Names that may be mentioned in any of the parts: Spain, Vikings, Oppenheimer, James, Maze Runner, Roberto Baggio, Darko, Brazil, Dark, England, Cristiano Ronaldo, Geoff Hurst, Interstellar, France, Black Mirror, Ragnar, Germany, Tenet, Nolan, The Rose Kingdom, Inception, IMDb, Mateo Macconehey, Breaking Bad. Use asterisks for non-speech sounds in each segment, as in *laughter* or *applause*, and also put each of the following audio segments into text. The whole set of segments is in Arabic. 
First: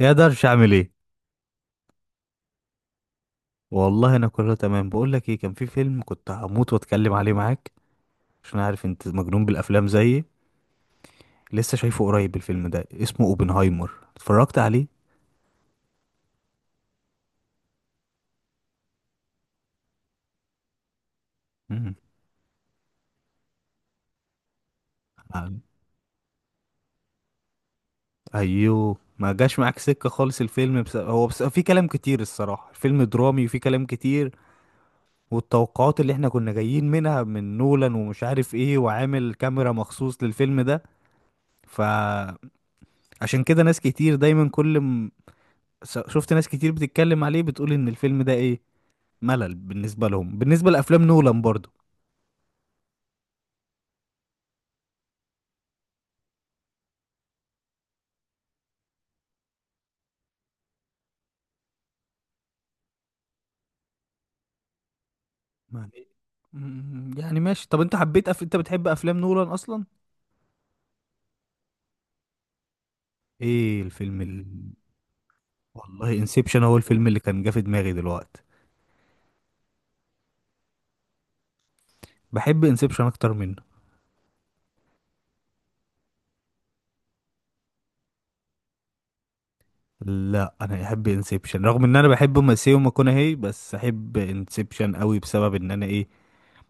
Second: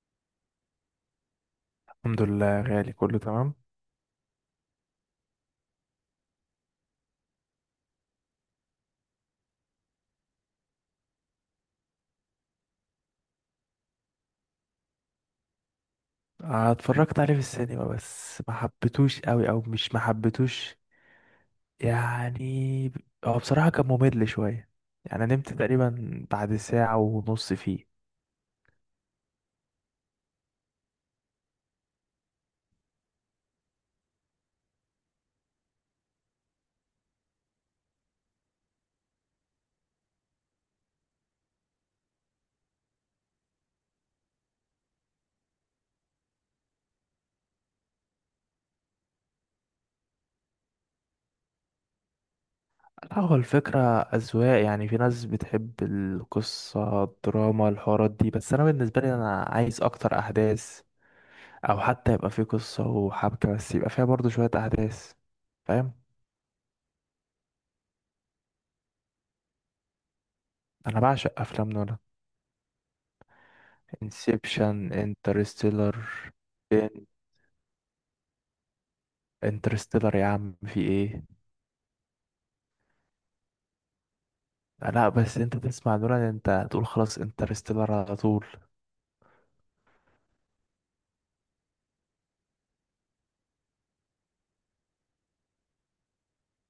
يا درش، عامل ايه؟ الحمد لله، غالي، كله تمام. والله انا كله تمام. بقول لك ايه، كان في فيلم كنت هموت واتكلم عليه معاك، عشان عارف انت مجنون بالافلام زيي. لسه شايفه قريب، الفيلم ده اسمه اوبنهايمر، اتفرجت عليه؟ آه، اتفرجت عليه في السينما، بس ما حبيتوش قوي، او مش ما حبيتوش مم. يعني. هو بصراحة كان ممل شوية، يعني نمت عن- تقريبا بعد ساعة ونص فيه. ايوه، ما جاش معاك سكة خالص الفيلم، بس هو بس في كلام كتير الصراحة. الفيلم درامي وفي كلام كتير، والتوقعات اللي احنا كنا جايين منها من نولان ومش عارف ايه، وعامل كاميرا مخصوص للفيلم ده. فعشان كده ناس كتير دايما كل... شفت ناس كتير بتتكلم عليه، بتقول ان الفيلم ده ايه، ملل بالنسبه لهم، بالنسبه لافلام نولان برضو. لا، هو الفكرة أذواق، يعني في ناس بتحب القصة، الدراما، الحوارات دي، بس أنا بالنسبة لي أنا عايز أكتر أحداث، أو حتى يبقى في قصة وحبكة بس يبقى فيها برضو شوية أحداث. فاهم؟ يعني يعني ماشي. طب انت حبيت انت بتحب افلام نولان اصلا؟ أنا بعشق أفلام نولان. ايه الفيلم ال...؟ انسبشن، انترستيلر. والله انسبشن هو الفيلم اللي كان جه في دماغي دلوقتي. انترستيلر يا عم في ايه؟ بحب انسبشن اكتر منه. لا، بس انت تسمع نولان انت تقول خلاص انترستيلر على طول. لا، انا احب انسبشن رغم ان انا بحب ماسيو ماكونهي، بس احب انسبشن قوي بسبب ان انا ايه،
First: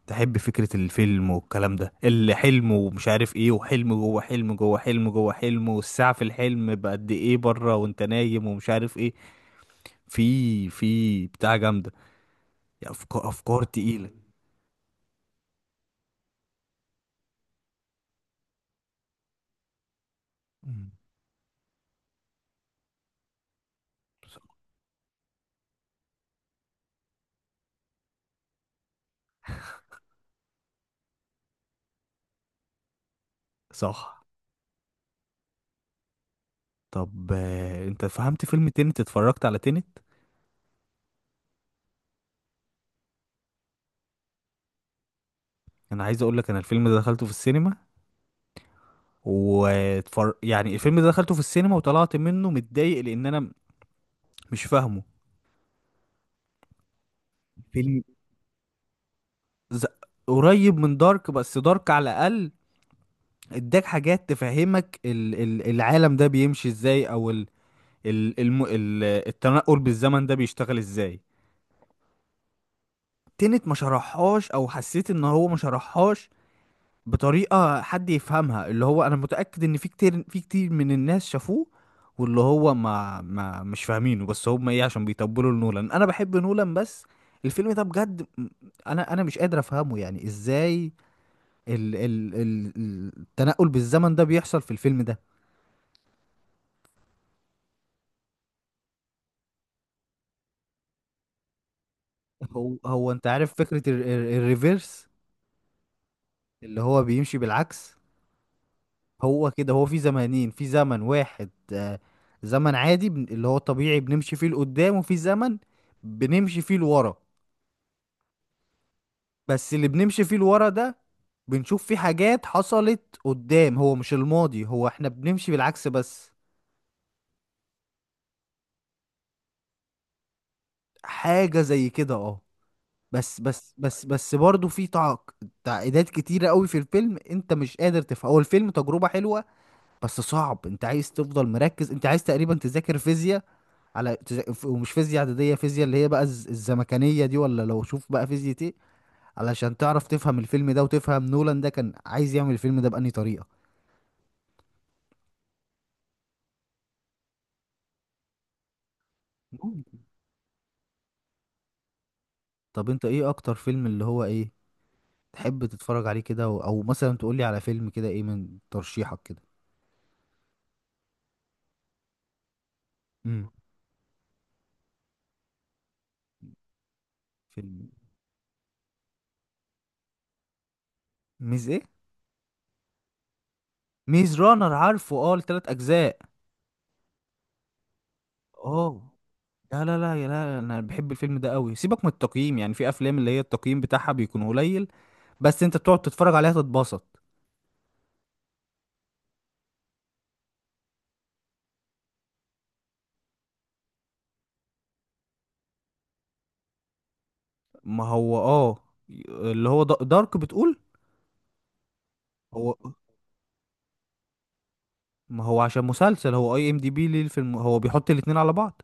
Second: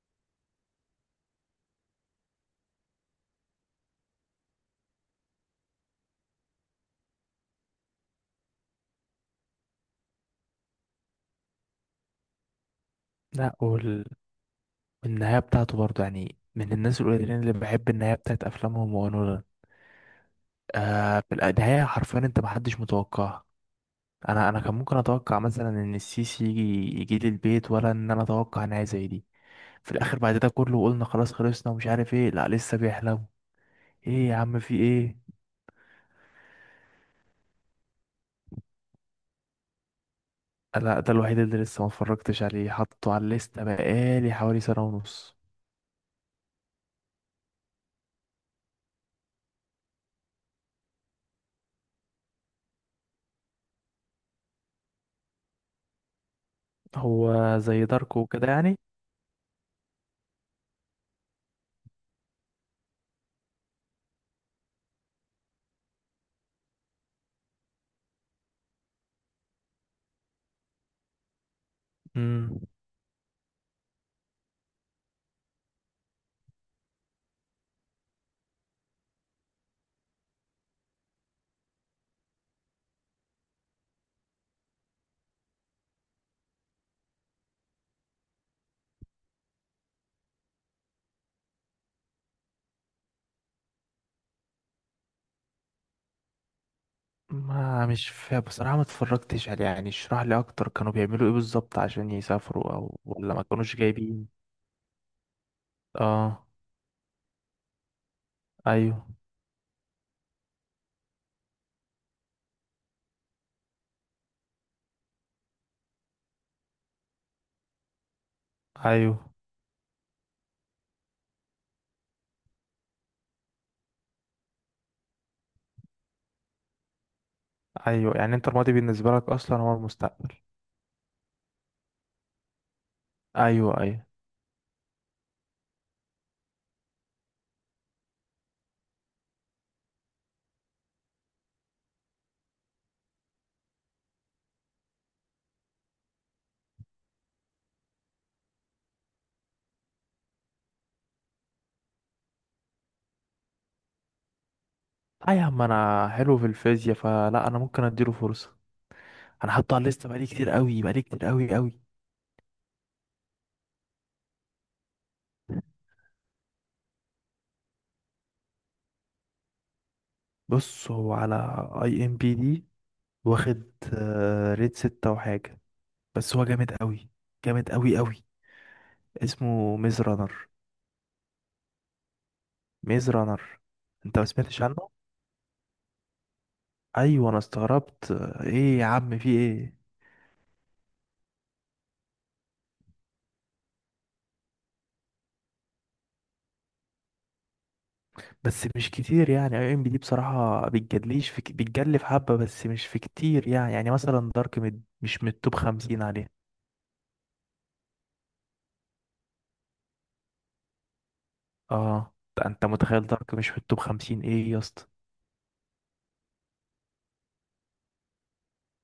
تحب فكرة الفيلم والكلام ده، الحلم ومش عارف ايه، وحلم جوه حلم جوه حلم جوه حلم، والساعة في الحلم بقد ايه بره وانت نايم ومش عارف ايه. في بتاع جامدة، يعني افكار لا افكار تقيلة. النهايه بتاعته برضه، يعني من الناس القليلين اللي بحب النهايه بتاعت افلامهم هو نولان. مم. آه، في النهايه حرفيا انت محدش متوقعها. انا كان ممكن اتوقع مثلا ان السيسي يجي، يجي لي البيت، ولا ان انا اتوقع نهايه زي دي. في الاخر بعد ده كله قلنا خلاص خلصنا ومش عارف ايه، لا لسه بيحلم. صح. ايه يا عم في ايه؟ طب انت فهمت فيلم تينت؟ اتفرجت على تينت؟ لا، ده الوحيد اللي لسه ما اتفرجتش عليه، حطه على الليسته بقالي حوالي سنه ونص. انا عايز اقول لك انا الفيلم ده دخلته في السينما، يعني الفيلم ده دخلته في السينما وطلعت منه متضايق لان انا مش فاهمه. هو زي فيلم داركو وكده يعني؟ ز... قريب من دارك، بس دارك على الاقل اداك حاجات تفهمك العالم ده بيمشي ازاي، او ال الم التنقل بالزمن ده بيشتغل ازاي. امم، تنت ما شرحهاش، او حسيت ان هو ما شرحهاش بطريقة حد يفهمها. اللي هو انا متأكد ان في كتير في كتير من الناس شافوه واللي هو ما مش فاهمينه، بس هم ايه، عشان بيطبلوا لنولان. انا بحب نولان، بس الفيلم ده بجد انا مش قادر افهمه، يعني ازاي ال التنقل بالزمن ده بيحصل في الفيلم ده. ما مش فا بصراحة ما اتفرجتش عليه، يعني اشرح لي اكتر، كانوا بيعملوا ايه بالظبط عشان يسافروا هو او هو انت ولا ما عارف كانوش فكرة جايبين؟ الريفيرس، اه. اللي هو بيمشي بالعكس. ايوه، هو كده، هو في زمانين، في زمن واحد، زمن عادي اللي هو طبيعي بنمشي فيه لقدام، وفي زمن بنمشي فيه لورا. ايوه، بس اللي بنمشي فيه لورا ده بنشوف فيه حاجات حصلت قدام، هو مش الماضي، هو احنا بنمشي بالعكس بس. ايوه، يعني انت الماضي بالنسبة لك اصلا هو المستقبل. حاجة زي كده، اه. بس بس ايوه، بس ايوه. بس برضه في تعقيدات كتيرة قوي في الفيلم، انت مش قادر تفهم. هو الفيلم تجربة حلوة بس صعب، انت عايز تفضل مركز، انت عايز تقريبا تذاكر فيزياء. على ومش فيزياء اعداديه، فيزياء اللي هي بقى الزمكانيه دي، ولا لو شوف بقى فيزياء ايه، علشان تعرف تفهم الفيلم ده وتفهم نولان ده كان عايز يعمل الفيلم ده بأنهي طريقه. لا يا عم، انا حلو في الفيزياء فلا، انا ممكن اديله فرصة. انا حاطه على مم. الليسته بقالي كتير قوي، بقالي كتير قوي قوي. طب انت ايه اكتر فيلم اللي هو ايه تحب تتفرج عليه كده او مثلا تقول لي على فيلم كده، ايه من ترشيحك كده؟ بص، هو على اي ام بي دي امم. واخد آه، ريت ستة وحاجة، بس هو جامد قوي، جامد فيلم. قوي قوي. اسمه ميز رانر. ميز ايه؟ ميز رانر، انت ما ميز سمعتش رانر؟ عنه؟ عارفه، اه، التلات اجزاء. ايوه، انا استغربت. ايه يا اه. عم في ايه؟ لا لا لا يا لا، انا بحب الفيلم ده قوي، سيبك من التقييم. يعني في افلام اللي هي التقييم بتاعها بيكون قليل بس انت بتقعد تتفرج عليها تتبسط. بس مش كتير، يعني اي ام بي دي بصراحه بتجدليش في، بتجلي في حبه بس مش في كتير، يعني مثلا دارك، مش من التوب 50 عليه. ما هو اه، اللي هو دارك بتقول. اه، ده انت هو، متخيل دارك مش في التوب 50؟ ايه يا اسطى. ما هو عشان مسلسل، هو اي ام دي بي للفيلم، هو بيحط الاتنين على بعض.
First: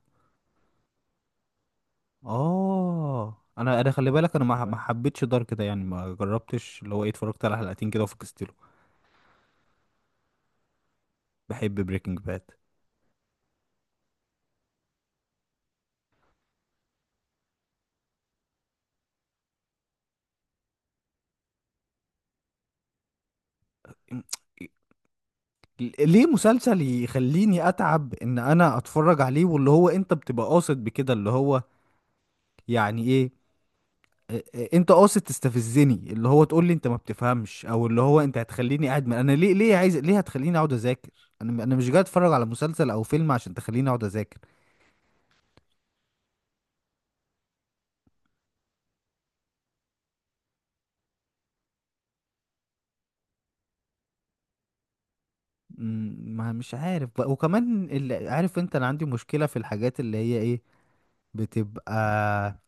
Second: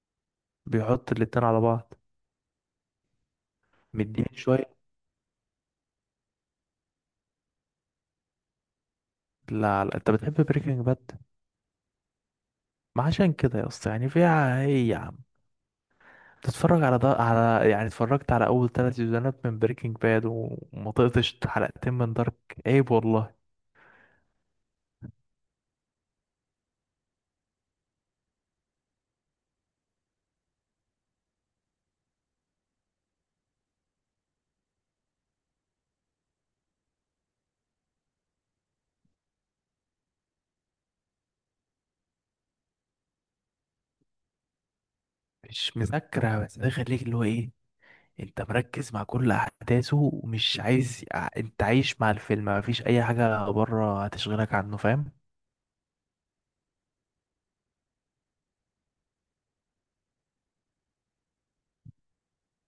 بيحط الاتنين على بعض. اه، انا خلي مدين بالك، انا ما شويه. ما حبيتش دارك ده، يعني ما جربتش، اللي هو ايه، اتفرجت على حلقتين كده وفكستله. لا لا، انت بتحب بريكنج باد. بحب بريكنج باد. ما عشان كده يا اسطى، يعني فيها ايه يا عم؟ تتفرج على ده على، يعني اتفرجت على اول ثلاث سيزونات من بريكنج باد وما طقتش حلقتين من دارك. عيب والله. ليه مسلسل يخليني اتعب ان انا اتفرج عليه؟ واللي هو انت بتبقى قاصد بكده، اللي هو يعني ايه؟ إيه، انت قاصد تستفزني؟ اللي هو تقول لي انت ما بتفهمش، او اللي هو انت هتخليني قاعد انا ليه، عايز، ليه هتخليني اقعد اذاكر؟ انا مش جاي اتفرج على مسلسل او فيلم عشان تخليني اقعد اذاكر. مش مذاكره، بس ده يخليك اللي هو ايه، انت مركز مع كل احداثه ومش عايز انت عايش مع الفيلم، مفيش اي حاجه بره هتشغلك عنه، فاهم؟ ما مش عارف بقى، وكمان اللي عارف انت، انا عندي مشكلة في الحاجات اللي هي ايه، بتبقى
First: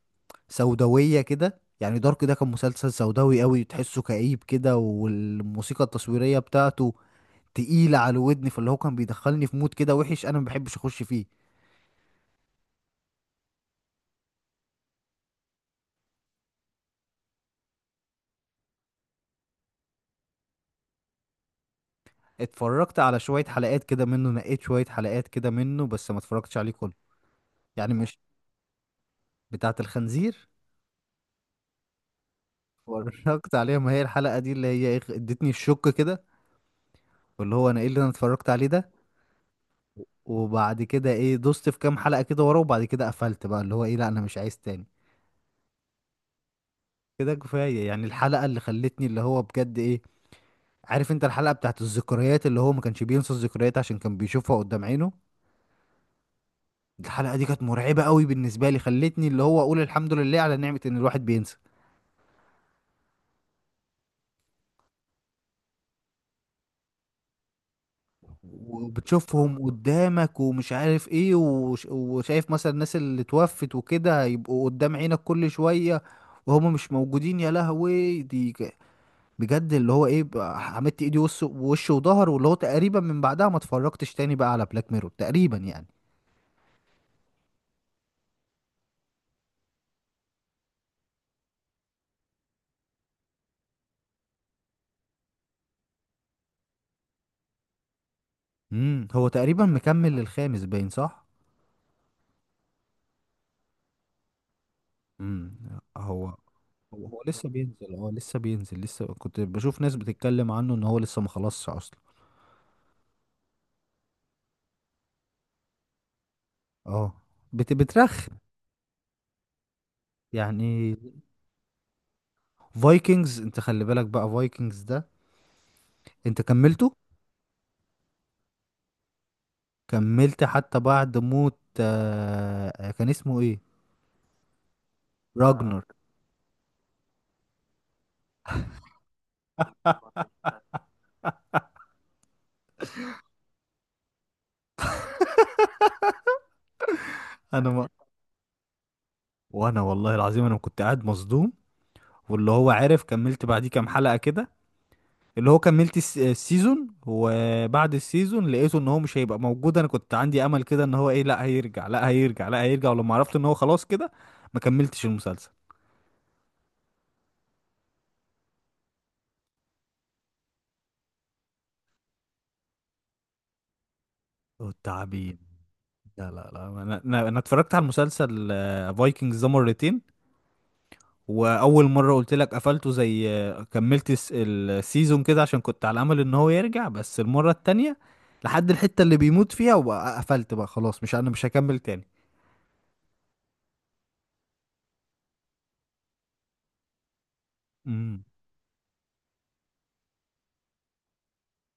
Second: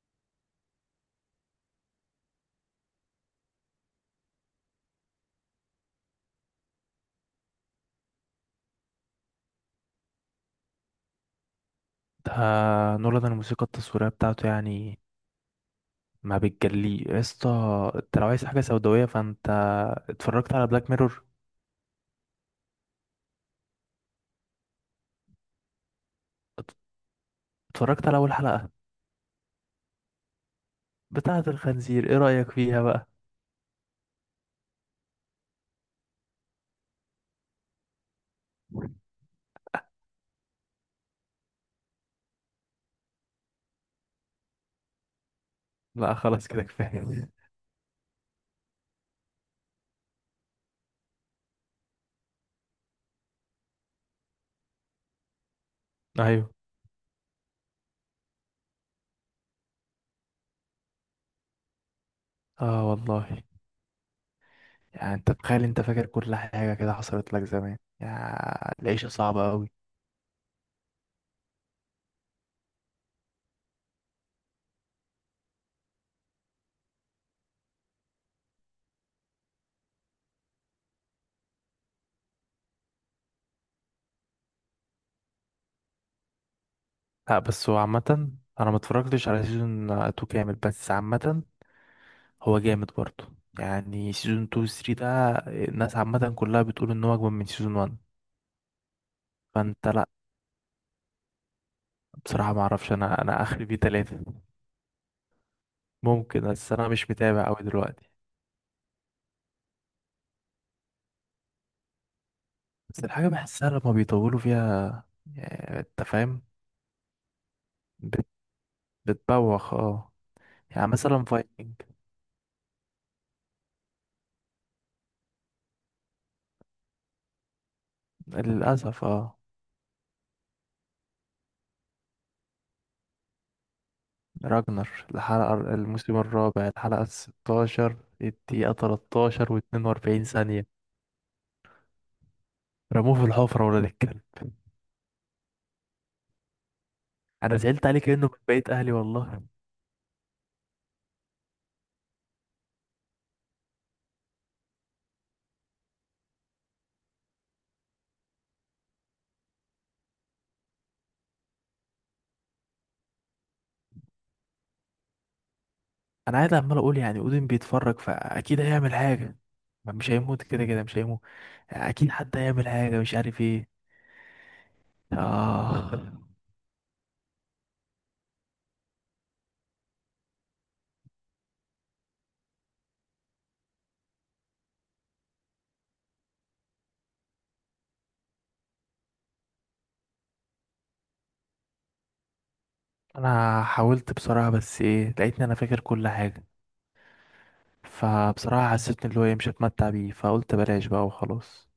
سوداوية كده. يعني دارك ده كان مسلسل سوداوي قوي، تحسه كئيب كده، والموسيقى التصويرية بتاعته تقيلة على الودن، فاللي هو كان بيدخلني في مود كده وحش، انا ما بحبش اخش فيه. ده نولان الموسيقى التصويريه بتاعته، يعني ما بتجلي يا اسطى. انت لو عايز حاجه سوداويه فانت، اتفرجت على بلاك ميرور؟ اتفرجت على شوية حلقات كده منه، نقيت شوية حلقات كده منه، بس ما اتفرجتش عليه كله. يعني اتفرجت على مش اول حلقه، بتاعة الخنزير؟ بتاعه الخنزير؟ ايه رايك فيها بقى؟ اتفرجت عليها، ما هي الحلقة دي اللي هي ايه، ادتني الشك كده، واللي هو انا ايه اللي انا اتفرجت عليه ده. وبعد كده ايه، دوست في كام حلقة كده ورا، وبعد كده قفلت بقى، اللي هو ايه، لا انا مش عايز تاني. لا خلاص، كده كفاية. كده كفاية. يعني الحلقة اللي خلتني اللي هو بجد ايه، عارف انت الحلقة بتاعت الذكريات، اللي هو ما كانش بينسى الذكريات عشان كان بيشوفها قدام عينه. ايوه. الحلقة دي كانت مرعبة قوي بالنسبة لي، خلتني اللي هو اقول الحمد لله على نعمة ان الواحد بينسى، اه والله، يعني انت تخيل انت فاكر كل حاجة كده حصلت لك زمان، يا العيشة صعبة وبتشوفهم قوي. قدامك ومش عارف ايه، وشايف مثلا الناس اللي توفت وكده هيبقوا قدام عينك كل شوية وهم مش موجودين، يا لهوي، بجد اللي هو ايه بقى، عملت ايدي وش وش وظهر. واللي هو تقريبا من بعدها ما اتفرجتش تاني بقى على بلاك ميرور تقريبا، يعني. لا بس هو عامة، انا ما اتفرجتش على سيزون 2 كامل، بس عامة هو جامد برضه. يعني سيزون 2 و 3 ده، الناس عامة كلها بتقول ان هو اجمل من سيزون 1. امم، هو تقريبا فانت لا، مكمل للخامس، باين، صح. بصراحة ما اعرفش، انا اخري فيه تلاتة. امم. هو ممكن، بس انا هو مش هو متابع لسه قوي بينزل، اه دلوقتي. لسه بينزل. لسه كنت بشوف ناس بتتكلم عنه ان هو لسه ما خلصش اصلا. بس الحاجة بحسها لما بيطولوا فيها، يعني انت فاهم، اه، بت- بترخ بتبوخ اه. يعني يعني. مثلا فايكنج. فايكنجز، انت خلي بالك بقى، فايكنجز ده انت كملته؟ للأسف اه. كملت حتى بعد موت، كان اسمه ايه، راجنر. راجنر. الموسم الرابع، الحلقة 16، الدقيقة 13 واتنين *laughs* وأربعين ثانية. رموه في الحفرة ولا الكلب. أنا انا زعلت ما عليه كأنه من بقية أهلي والله. وانا والله العظيم انا كنت قاعد مصدوم، واللي هو عارف كملت بعديه كام حلقة كده، اللي هو كملت السيزون، وبعد السيزون لقيته ان هو مش هيبقى موجود. انا كنت عندي امل كده ان هو ايه، لا هيرجع لا هيرجع لا هيرجع، ولما عرفت ان هو خلاص كده، ما كملتش المسلسل. أنا قاعد عمال أقول يعني أودين بيتفرج فأكيد هيعمل حاجة، ما مش هيموت كده كده، مش هيموت. أكيد حد هيعمل حاجة مش عارف ايه. والتعبين. آه. لا لا لا، انا اتفرجت على المسلسل فايكنجز ده مرتين. واول مره قلت لك قفلته زي، كملت السيزون كده عشان كنت على امل ان هو يرجع، بس المره التانية لحد الحته اللي بيموت فيها وقفلت بقى خلاص، مش انا مش هكمل تاني. أنا حاولت بصراحة، بس ايه، لقيتني أنا فاكر كل حاجة، فبصراحة حسيت إن اللي هو ايه مش هتمتع بيه، فقلت بلاش بقى وخلاص.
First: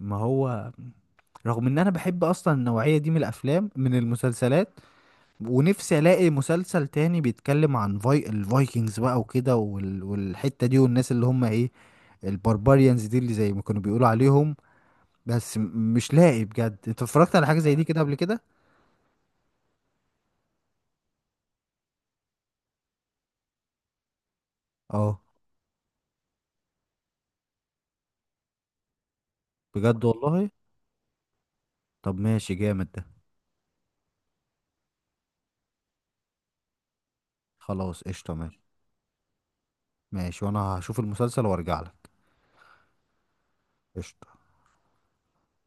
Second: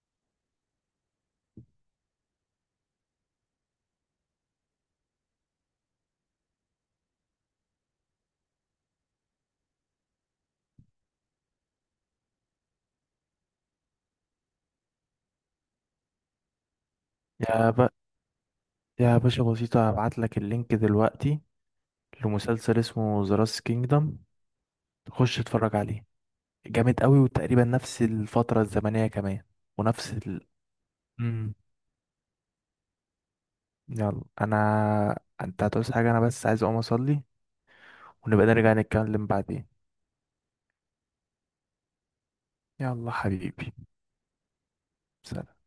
ما هو رغم ان انا بحب اصلا النوعية دي من الافلام من المسلسلات، ونفسي الاقي مسلسل تاني بيتكلم عن الفايكنجز بقى وكده والحتة دي، والناس اللي هم ايه، البربريانز دي، اللي زي ما كانوا بيقولوا عليهم. بس مش لاقي بجد. انت اتفرجت على حاجة يا زي دي ب... كده قبل كده؟ يا باشا بسيطة، هبعت لك اللينك دلوقتي لمسلسل اسمه ذا راس كينجدم، اه، خش اتفرج عليه. جامد قوي وتقريبا نفس الفترة الزمنية كمان بجد ونفس ال... والله. مم. طب ماشي، جامد ده. يلا، انت هتعوز حاجة؟ انا بس عايز اقوم اصلي، خلاص، قشطة، ونبقى ماشي. نرجع نتكلم بعدين. ماشي، وانا هشوف المسلسل وارجع لك. يلا حبيبي. قشطة. سلام.